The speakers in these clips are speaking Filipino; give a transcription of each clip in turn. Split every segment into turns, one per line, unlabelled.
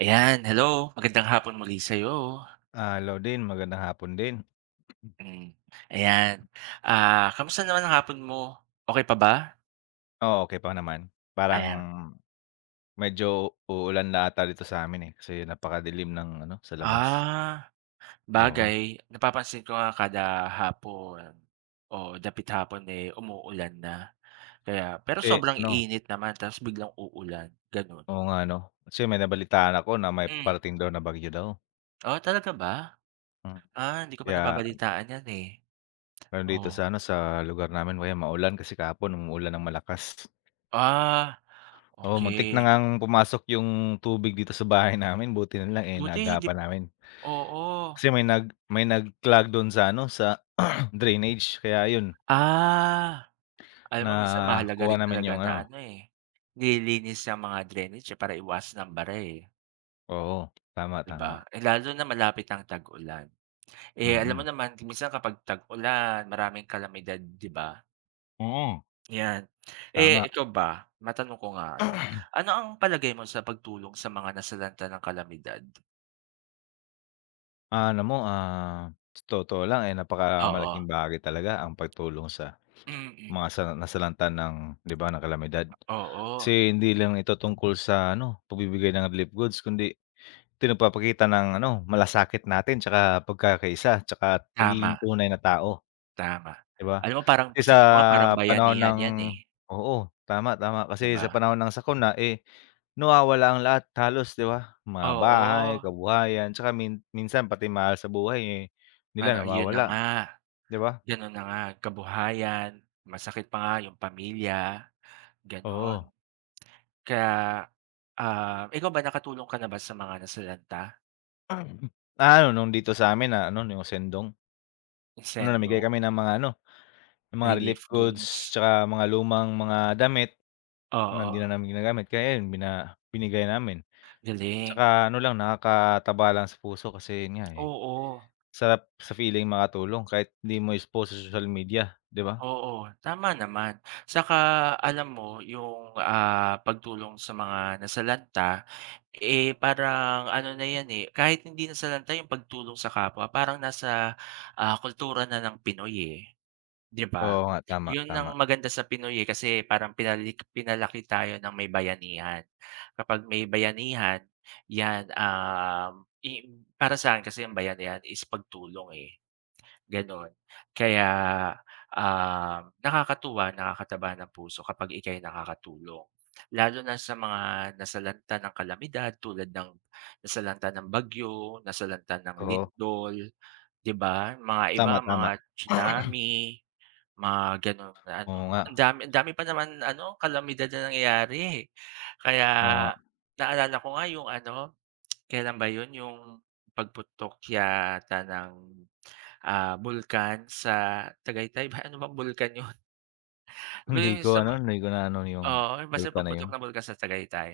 Ayan, hello. Magandang hapon muli sa'yo.
Ah, hello din, magandang hapon din.
Hmm, ayan. Ah, kamusta naman ang hapon mo? Okey pa ba?
Oo, okey pa naman. Parang
Ayan.
medyo uulan na 'ata dito sa'min, eh, kasi napakadilim ng ano, sa labas.
Ah,
Oo,
bagay napapansin ko nga kada hapon o dapit hapon, eh, umuulan na. Kaya pero
kasi
sobrang
ano
init naman tapos biglang uulan, gano'n.
oo nga 'no, kasi may nabalitaan ako na may
Hmm.
parating daw na bagyo daw.
Oh, talaga ba?
Hmm,
Ah, hindi ko pa
kaya
nababalitaan 'yan, eh.
ano dito
Oh.
sa ano, sa lugar namin kaya maulan kasi kahapon umuulan ng malakas.
Ah,
Oo, muntik na
okay.
ngang pumasok yung tubig dito sa bahay namin, buti na lang, eh,
Buti hindi,
naagapan namin.
oo.
Kasi may nag-clog dun sa ano, sa drainage kaya ayun.
Ah. Alam mo minsan mahalaga
Nakuha
rin
naman
talaga
yung
na
ano,
ano, eh, nililinis ang mga drainage, eh, para iwasan ang bara, eh,
oo, tama,
'di ba?
tama,
Eh, lalo na malapit ang tag-ulan. Eh, alam mo
mm,
naman minsan kapag tag-ulan maraming kalamidad, 'di ba?
oo,
'Yan. Eh,
tama.
ikaw ba, matanong ko nga ano, ano ang palagay mo sa pagtulong sa mga nasalanta ng kalamidad?
Ah, alam mo, ah, sa totoo lang, eh,
Oo,
napakamalaking bagay talaga ang pagtulong sa
mm.
mga sa nasalanta ng, 'di ba, ng kalamidad.
Oo,
Kasi hindi lang ito tungkol sa ano, pagbibigay ng relief goods kundi ito nagpapakita ng ano, malasakit natin tsaka pagkakaisa tsaka
tama,
pagiging tunay na tao,
tama.
'di ba?
Alam mo parang
Kasi sa
tingin ko nga parang
panahon
bayanihan
ng
'yan, eh,
oo, tama, tama,
'di
kasi
ba?
sa panahon ng sakuna, eh, nawawala ang lahat halos, 'di ba? Mga bahay,
Oo,
kabuhayan, tsaka min minsan pati mahal sa buhay, eh,
para
nila
ayun na
nawawala,
nga.
'di ba?
Gano'n na nga, kabuhayan, masakit pa nga yung pamilya, gano'n.
Oo.
Kaya, ikaw ba nakatulong ka na ba sa mga nasalanta,
Ah, ano, nung dito sa amin na ano, yung sendong, ano, namigay
sendong,
kami ng mga ano, ng mga relief
relief
goods
goods?
tsaka mga lumang mga damit na hindi
Oo,
na namin ginagamit kaya yun bina binigay namin.
galing.
Tsaka ano lang, nakakataba lang sa puso kasi yun nga, eh,
Oo,
sarap sa feeling makatulong kahit hindi mo expose sa social media, 'di ba?
oo, tama naman. Saka alam mo yung, pagtulong sa mga nasalanta, eh, parang ano na 'yan, eh, kahit hindi nasalanta yung pagtulong sa kapwa parang nasa, kultura na ng Pinoy, eh. 'Di
Oo
ba?
nga, tama,
'Yun
tama.
ang maganda sa Pinoy, eh, kasi parang pinalaki tayo ng may bayanihan. Kapag may bayanihan, 'yan, um, i para sa'kin kasi ang bayanihan is pagtulong, eh, gano'n. Kaya, nakakatuwa, nakakataba ng puso kapag ika'y nakakatulong. Lalo na sa mga nasalanta ng kalamidad tulad ng nasalanta ng bagyo, nasalanta ng
Oo.
lindol, 'di ba? Mga iba,
Tama, tama.
mga tsunami. Mga ganun na ano,
Oo nga,
ang dami pa naman ano, kalamidad na nangyayari, eh. Kaya
oo nga.
naalala ko nga yung ano, kailan ba yun, yung pagputok yata ng, bulkan sa Tagaytay ba, ano bang bulkan yun? Basta
Hindi
yung
ko
sa
ano, hindi ko na ano yung
oo, basta
vulkan na yun.
pagputok ng bulkan sa Tagaytay.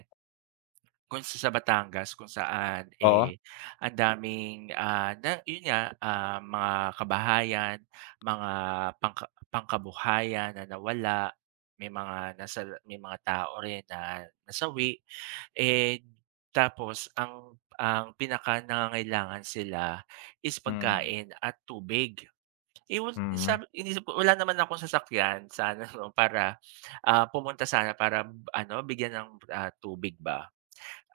Kung sa Batangas kung saan,
Oo,
eh, ang daming, na yun nga, mga kabahayan, mga pangka pangkabuhayan na nawala, may mga tao rin na nasawi, eh, tapos ang pinakanangangailangan sila is
mm,
pagkain at tubig. Ewan
mm,
sabi iniisip ko wala naman akong sasakyan sana 'no para, pumunta sana para ano bigyan ng, tubig ba.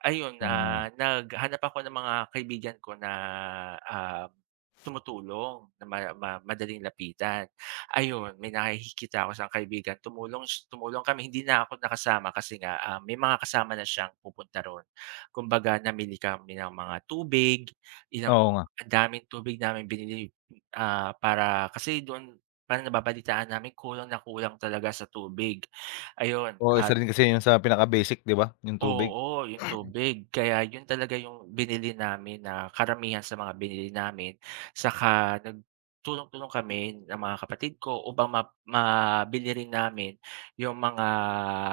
Ayun,
mm.
naghanap ako ng mga kaibigan ko na, ah, tumutulong na ma ma madaling lapitan. Ayun, may nakikita ako siyang kaibigan tumulong kami hindi na ako nakasama kasi nga, may mga kasama na siyang pupunta ro'n. Kumbaga namili kami ng mga tubig,
Oo
ilang
nga.
ang daming tubig namin binili, para kasi doon parang nababalitaan namin kulang na kulang talaga sa tubig. Ayun
Oo, isa
at,
rin kasi yun sa pinaka-basic, 'di ba, yung tubig.
oo, yung tubig. Kaya yun talaga yung binili namin na karamihan sa mga binili namin. Saka nagtulong-tulong kami ng mga kapatid ko upang mabili rin namin yung mga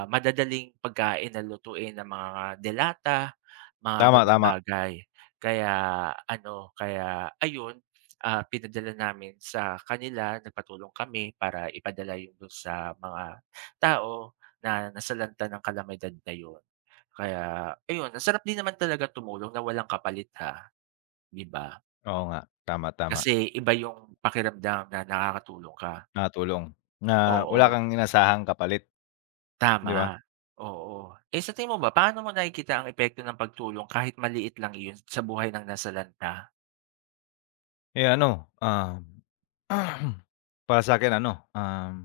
madadaling pagkain na lutuin ng mga delata, mga
Tama,
gano'ng
tama.
bagay. Kaya ano, kaya ayun, pinadala namin sa kanila, nagpatulong kami para ipadala yun dun sa mga tao na nasalanta ng kalamidad na yun. Kaya ayun, ang sarap din naman talaga tumulong na walang kapalit ha, 'di ba?
Oo nga, tama, tama.
Kasi iba yung pakiramdam na nakakatulong ka.
Nakatulong na wala
Oo,
kang inasahang kapalit,
tama,
'di ba?
oo. Eh, sa tingin mo ba paano mo nakikita ang epekto ng pagtulong kahit maliit lang iyon sa buhay ng nasalanta, ka?
Eh, ano, para sa akin ano,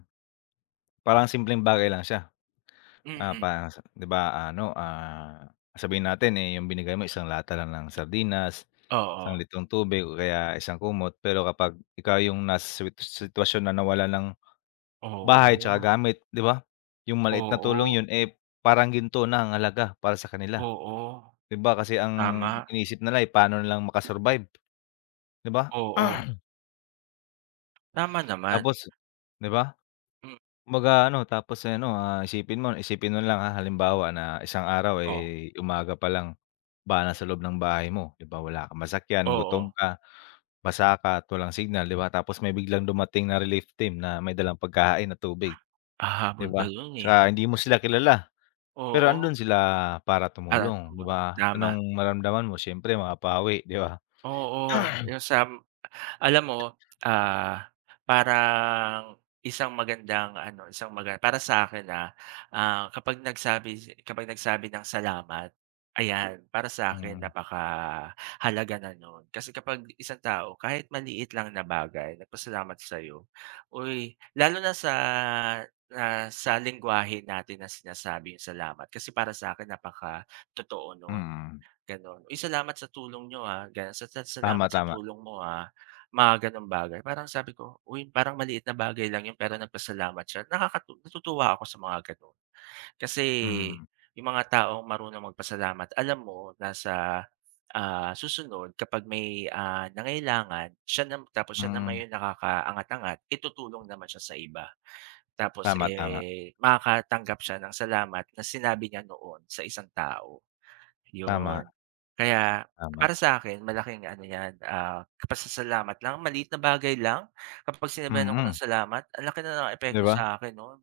parang simpleng bagay lang siya.
Mm,
Ah,
mm.
pa sa 'di ba ano, ah, sabihin natin, eh, yung binigay mo isang lata lang ng sardinas,
Oo,
isang litrong tubig o kaya isang kumot. Pero kapag ikaw yung nasa siwit sitwasyon na nawala ng bahay tsaka
oo,
gamit, 'di ba? Yung maliit na
oo,
tulong yun, eh, parang ginto na ang halaga para sa kanila,
oo,
'di ba? Kasi ang
tama,
iniisip nila, eh, paano na lang maka 'di ba?
oo, tama naman.
Tapos 'di ba?
Mm,
Kumbaga ano, tapos eh, ano, ah, isipin mo lang, ha, halimbawa na isang araw,
oo,
eh, umaga pa lang ba sa loob ng bahay mo, 'di ba, wala kang masakyan,
oo,
gutom ka, basa ka at walang signal, 'di ba? Tapos may biglang dumating na relief team na may dalang pagkain at tubig, 'di
hahabol ka
ba?
dun eh,
Tsaka hindi mo sila kilala, pero
oo,
andun sila para
at
tumulong, 'di
tulong,
ba?
tama.
Anong maramdaman mo siyempre mapapawi, 'di ba?
Oo, yung sa alam mo, ah, parang isang magandang ano, isang maga para sa'kin, kapag nagsabi ng salamat, ayan, para sa'kin
Mm,
napakahalaga na nun. Kasi kapag isang tao kahit maliit lang na bagay nagpasalamat sa'yo, uy, lalo na sa, sa lengguwahe natin na sinasabi yung salamat kasi para sa'kin napakatotoo nun.
mm.
Gano'n. "Uy, salamat sa tulong niyo, ah," gano'n, "sa salamat
Tama,
sa
tama.
tulong mo, ah," mga gano'ng bagay. Parang sabi ko, "Uy, parang maliit na bagay lang 'yun pero nagpasalamat siya." Natutuwa ako sa mga gano'n. Kasi
Mm,
yung mga taong marunong magpasalamat alam mo na sa, susunod kapag may, nangailangan siya tapos siya
mm.
naman yung nakakaangat-angat, itutulong naman siya sa iba. Tapos,
Tama, tama.
eh, makakatanggap siya ng salamat na sinabi niya noon sa isang tao.
Tama,
Yun. Kaya
tama.
para sa akin malaking ano 'yan, pasasalamat lang, maliit na bagay lang. Kapag
Mm,
sinabihan ako ng
mm.
salamat, ang laki na ng
'Di
epekto
ba?
sa'kin no'n.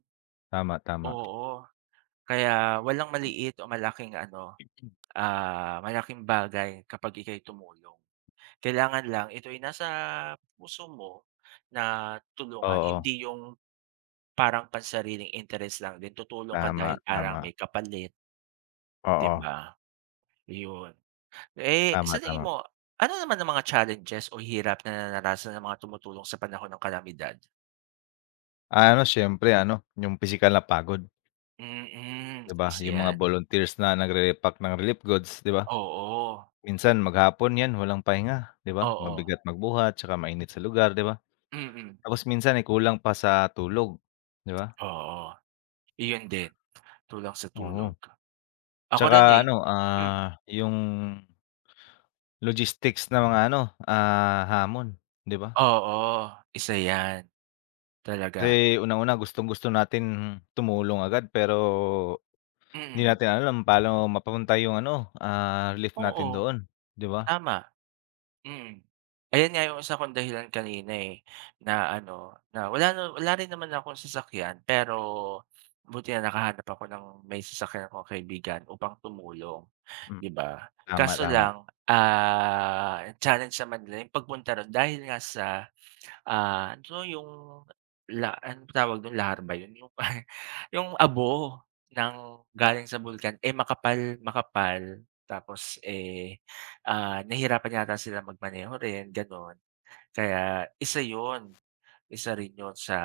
Tama, tama.
Oo, kaya walang maliit o malaking ano, malaking bagay kapag ika'y tumulong. Kailangan lang ito ay nasa puso mo na tulungan,
Oo,
hindi yung parang pansariling interes lang din, tutulong ka
tama,
dahil parang
tama.
may kapalit, 'di
Oo,
ba? Yun. Eh,
tama,
sa tingin
tama.
mo, ano naman ang mga challenges o hirap na naranasan ng mga tumutulong sa panahon ng kalamidad?
Ah, ano siyempre ano, yung pisikal na pagod,
Mm,
'di ba?
isa
Yung mga
yan.
volunteers na nagre-repack ng relief goods, 'di ba?
Oo,
Minsan maghapon 'yan walang pahinga, 'di ba?
oo,
Mabigat magbuhat, tsaka mainit sa lugar, 'di ba?
mm.
Tapos minsan, eh, kulang pa sa tulog, 'di ba?
Oo, iyon din, kulang sa tulog.
Oo.
Ako
Tsaka
rin, eh.
ano,
Hmm,
ah, yung logistics na mga ano, ah, hamon, 'di ba?
oo, isa yan,
Kasi
talaga.
unang-una gustong-gusto natin tumulong agad pero hindi
Mm,
natin alam paano mapapunta yung ano, ah, relief natin
oo,
doon, 'di ba?
tama. Mm. Ayan nga yung isa kong dahilan kanina, eh, na ano, na wala rin naman akong sasakyan pero buti na nakahanap ako ng may sasakyan akong kaibigan upang tumulong,
Hmm,
'di ba?
tama,
Kaso
tama.
lang, challenge naman nila yung pagpunta ro'n dahil nga sa. Yung anong tawag dun, larva yun yung pa yung abo ng galing sa bulkan, eh, makapal makapal tapos, eh, nahihirapan yata sila magmaneho rin gano'n. Kaya isa yun, isa rin yun sa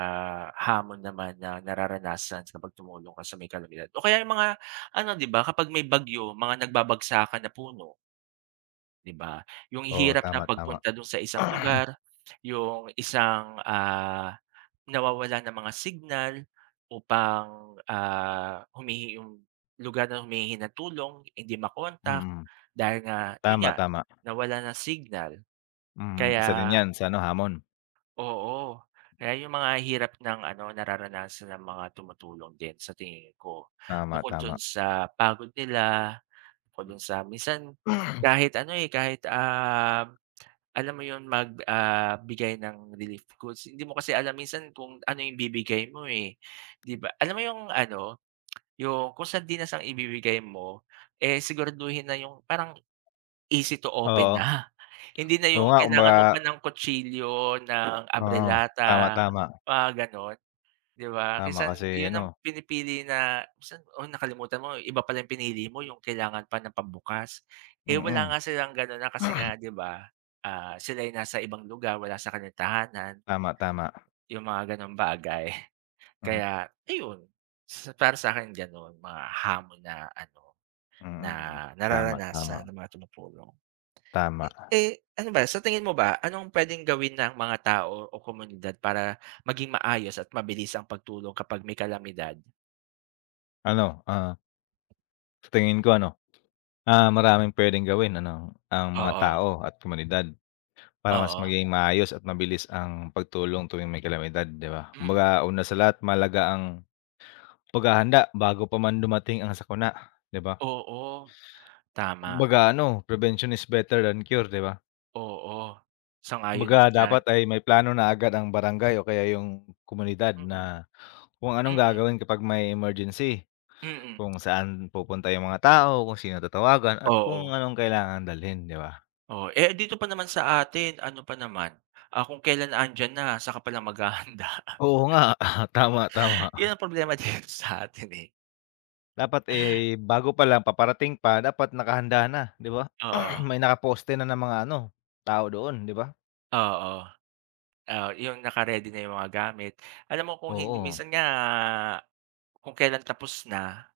hamon naman na nararanasan kapag tumulong ka sa may kalamidad. O kaya yung mga ano, 'di ba, kapag may bagyo mga nagbabagsakan na puno, 'di ba? Yung
Oo,
hirap
tama,
na
tama.
pagpunta dun sa isang lugar, yung isang, nawawalan ng mga signal upang, yung lugar na humihingi ng tulong hindi makontak
Mm,
dahil nga yun
tama,
nga,
tama.
nawalan ng signal.
Mm, isa din
Kaya
'yan sa ano, hamon.
oo, kaya yung mga hirap ng ano, nararanasan ng mga tumutulong din sa tingin ko.
Tama,
Bukod
tama.
dun sa pagod nila, bukod dun sa minsan kahit ano, eh, kahit, alam mo 'yun, mag bigay ng relief goods. Hindi mo kasi alam minsan kung ano yung ibibigay mo, eh, 'di ba? Alam mo yung ano, yung kung sardinas ang ibibigay mo, eh, siguraduhin na yung parang easy to open
Oo.
na. Hindi na
Oo
yung
nga,
kailangan mo
kumbaga
pa ng kutsilyo, ng
oo, tama,
abrelata,
tama.
mga gano'n. 'Di ba?
Tama
Minsan
kasi
'yun
ano
ang pinipili na minsan, oh, nakalimutan mo iba pala yung pinili mo yung kailangan pa ng pambukas. Eh,
mm.
wala nga silang gano'n na kasi nga, 'di ba, sila ay nasa ibang lugar, wala sa kanilang tahanan,
Tama, tama.
yung mga gano'ng bagay.
Hmm,
Kaya ayun, sa para sa'kin gano'n mga hamon na ano, na
mm. Tama, tama,
nararanasan ng mga tumutulong.
tama.
Eh, ano ba sa tingin mo ba anong pwedeng gawin ng mga tao o komunidad para maging maayos at mabilis ang pagtulong kapag may kalamidad?
Ano, ah, sa tingin ko ano, ah, maraming puwedeng gawin ano, ang mga
Oo,
tao at komunidad. Para mas
oo.
maging maayos at mabilis ang pagtulong tuwing may kalamidad, 'di ba?
Mm,
Kumbaga, una sa lahat malaga ang paghahanda bago pa man dumating ang sakuna, 'di ba?
oo, tama,
Kumbaga ano, prevention is better than cure, 'di ba?
oo. Sang-ayon
Kumbaga
ako diyan.
dapat ay may plano na agad ang barangay o kaya yung komunidad na
Mm,
kung anong
mm,
gagawin kapag may emergency,
mm.
kung saan pupunta yung mga tao, kung sino tatawagan at kung
Oo,
anong kailangan dalhin, 'di ba?
oo. Eh, dito pa naman sa atin ano pa naman, kung kailan andiyan na saka pa lang maghahanda.
Oo nga, tama, tama.
'Yun ang problema dito sa atin, eh.
Dapat, eh, bago pa lang, paparating pa, dapat nakahanda na, 'di ba?
Oo,
May nakaposte na ng mga ano, tao doon, 'di ba?
oo. Oo, 'yung naka-ready na 'yung mga gamit. Alam mo kung hindi
Oo,
minsan nga kung kailan tapos na.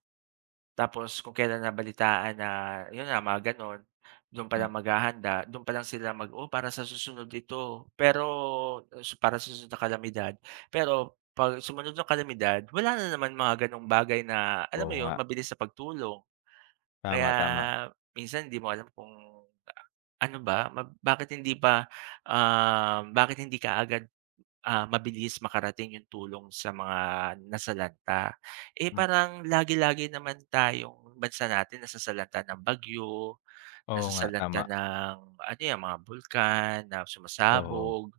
Tapos kung kailan nabalitaan na yun nga mga gano'n, dun
hmm,
palang maghahanda, dun palang sila mag, "Oh, para sa susunod ito." Pero para sa susunod na kalamidad. Pero 'pag sumunod yung kalamidad, wala na naman mga gano'ng bagay na alam
oo
mo
nga,
yun, mabilis na pagtulong. Kaya
tama, tama,
minsan hindi mo alam kung ano ba, bakit hindi pa, bakit hindi kaagad, mabilis makarating yung tulong sa mga nasalanta. Eh,
hmm,
parang lagi-lagi naman tayong bansa natin nasasalanta ng bagyo,
oo nga,
nasasalanta
tama,
ng ano yan, mga bulkan na
oo,
sumasabog,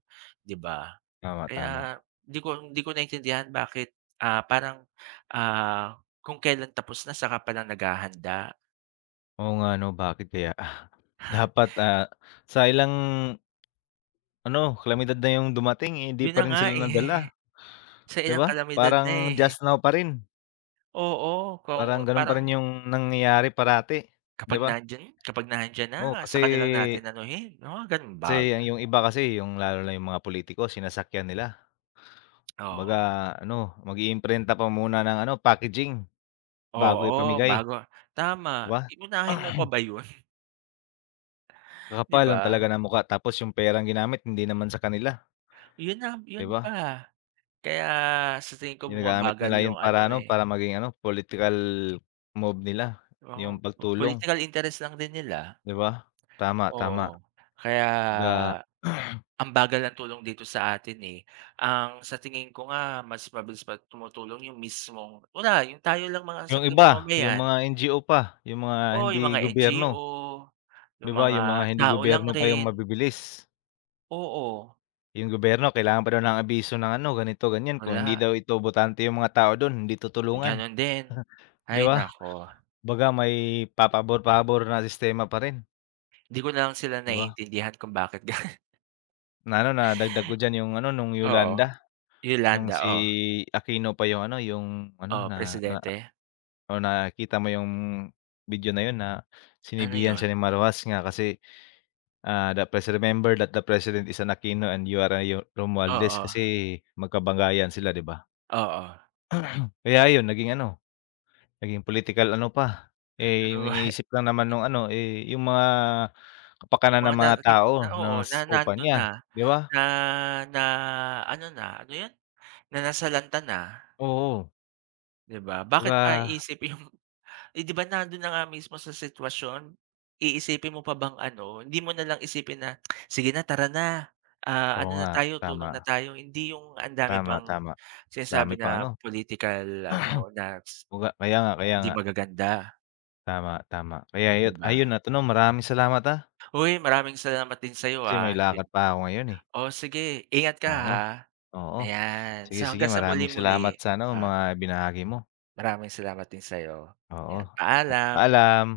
'di ba?
tama, tama.
Kaya di ko naintindihan bakit, parang, ah, kung kailan tapos na saka palang naghahanda.
Oo nga 'no, bakit kaya? Dapat, ah, sa ilang ano, kalamidad na yung dumating, eh, hindi
Yun
pa
na
rin
nga,
sila
eh,
nadala,
sa
'di
ilang
ba?
kalamidad
Parang
na, eh.
just now pa rin,
Oo, kung
parang gano'n pa
parang
rin yung nangyayari parati, 'di ba?
kapag nandiyan na
Oo, kasi
saka na lang natin anuhin, mga gano'ng
kasi ang
bagay.
yung iba kasi yung lalo na yung mga pulitiko sinasakyan nila. Kumbaga
Oo,
ano, mag-iimprenta pa muna ng ano, packaging bago
oo,
ipamigay,
bago
'di
tama.
ba?
Uunahin mo pa ba yun, 'di
Kakapal lang
ba?
talaga ng mukha tapos yung perang ginamit hindi naman sa kanila,
Yun na
'di
yun
ba?
pa. Kaya sa tingin ko
Ginagamit
bumabagal
nila yun
yung ano,
para ano,
eh,
para maging ano, political move nila,
oo,
yung pagtulong,
political interest lang din nila.
'di ba? Tama, tama.
Oo, kaya
Ga
ang bagal ng tulong dito sa atin, eh. Ang sa tingin ko nga mas mabilis pa tumutulong yung mismong wala, yung tayo lang mga
yung
simpleng
iba, yung
mamamayan.
mga NGO pa, yung mga
Oo,
hindi
yung mga
gobyerno,
NGO,
'di
yung
ba?
mga
Yung mga hindi
tao lang
gobyerno pa yung
rin.
mabibilis.
Oo,
Yung gobyerno kailangan pa daw ng abiso ng ano, ganito ganyan kung hindi
wala,
daw ito botante yung mga tao don hindi tutulungan,
gano'n din.
'di
Ay
ba?
nako.
Kumbaga may papabor-pabor na sistema pa rin,
Hindi ko na lang sila
'di ba?
naiintindihan kung bakit gano'n.
Na ano, nadagdag ko diyan yung ano, nung
Oo,
Yolanda, nung
Yolanda,
si
oh.
Aquino pa yung ano
Oo,
na na
presidente.
o nakita mo yung video na yun na
Ano
sinibihan
'yun?
siya ni Marroas nga kasi, ah, "The please remember that the president is an Aquino and you are a Yo Romualdez."
Oo,
Kasi magkabanggayan sila, 'di ba?
oo.
Kaya ayun naging ano naging political ano pa, eh,
Ano
yung
ba?
iniisip lang naman nung ano, eh, yung mga kapakanan
Mga
ng
na
mga tao
na- oo,
na
na
sakupal
nandun na.
niya, 'di ba?
Na na ano na, ano yun? Na nasalanta na,
Oo,
'di ba? Bakit pa
kumbaga
iisip yung eh, 'di ba nandun na nga mismo sa sitwasyon, iisipin mo pa bang ano, hindi mo na lang isipin na, "Sige na, tara na,
oo
ano na
nga,
tayo,
tama,
tulong na tayo." Hindi yung ang dami
tama,
pang
tama, dami
sinasabi
pang
na
ano,
political ano, na
kumbaga kaya
hindi
nga,
magaganda,
tama, tama. Kaya
'di
ayut
ba?
ayun at ano, maraming salamat, ah,
Uy, maraming salamat din sa'yo,
kasi may
naging
lakad pa ako ngayon, eh.
oh, sige, ingat ka,
Oo,
ha.
oo.
Ayan,
Sige,
sa
sige
hanggang sa
maraming salamat
muli-muli.
sa ano,
Ah.
mga binahagi mo.
Maraming salamat din sa'yo.
Oo,
'Yan, paalam.
paalam.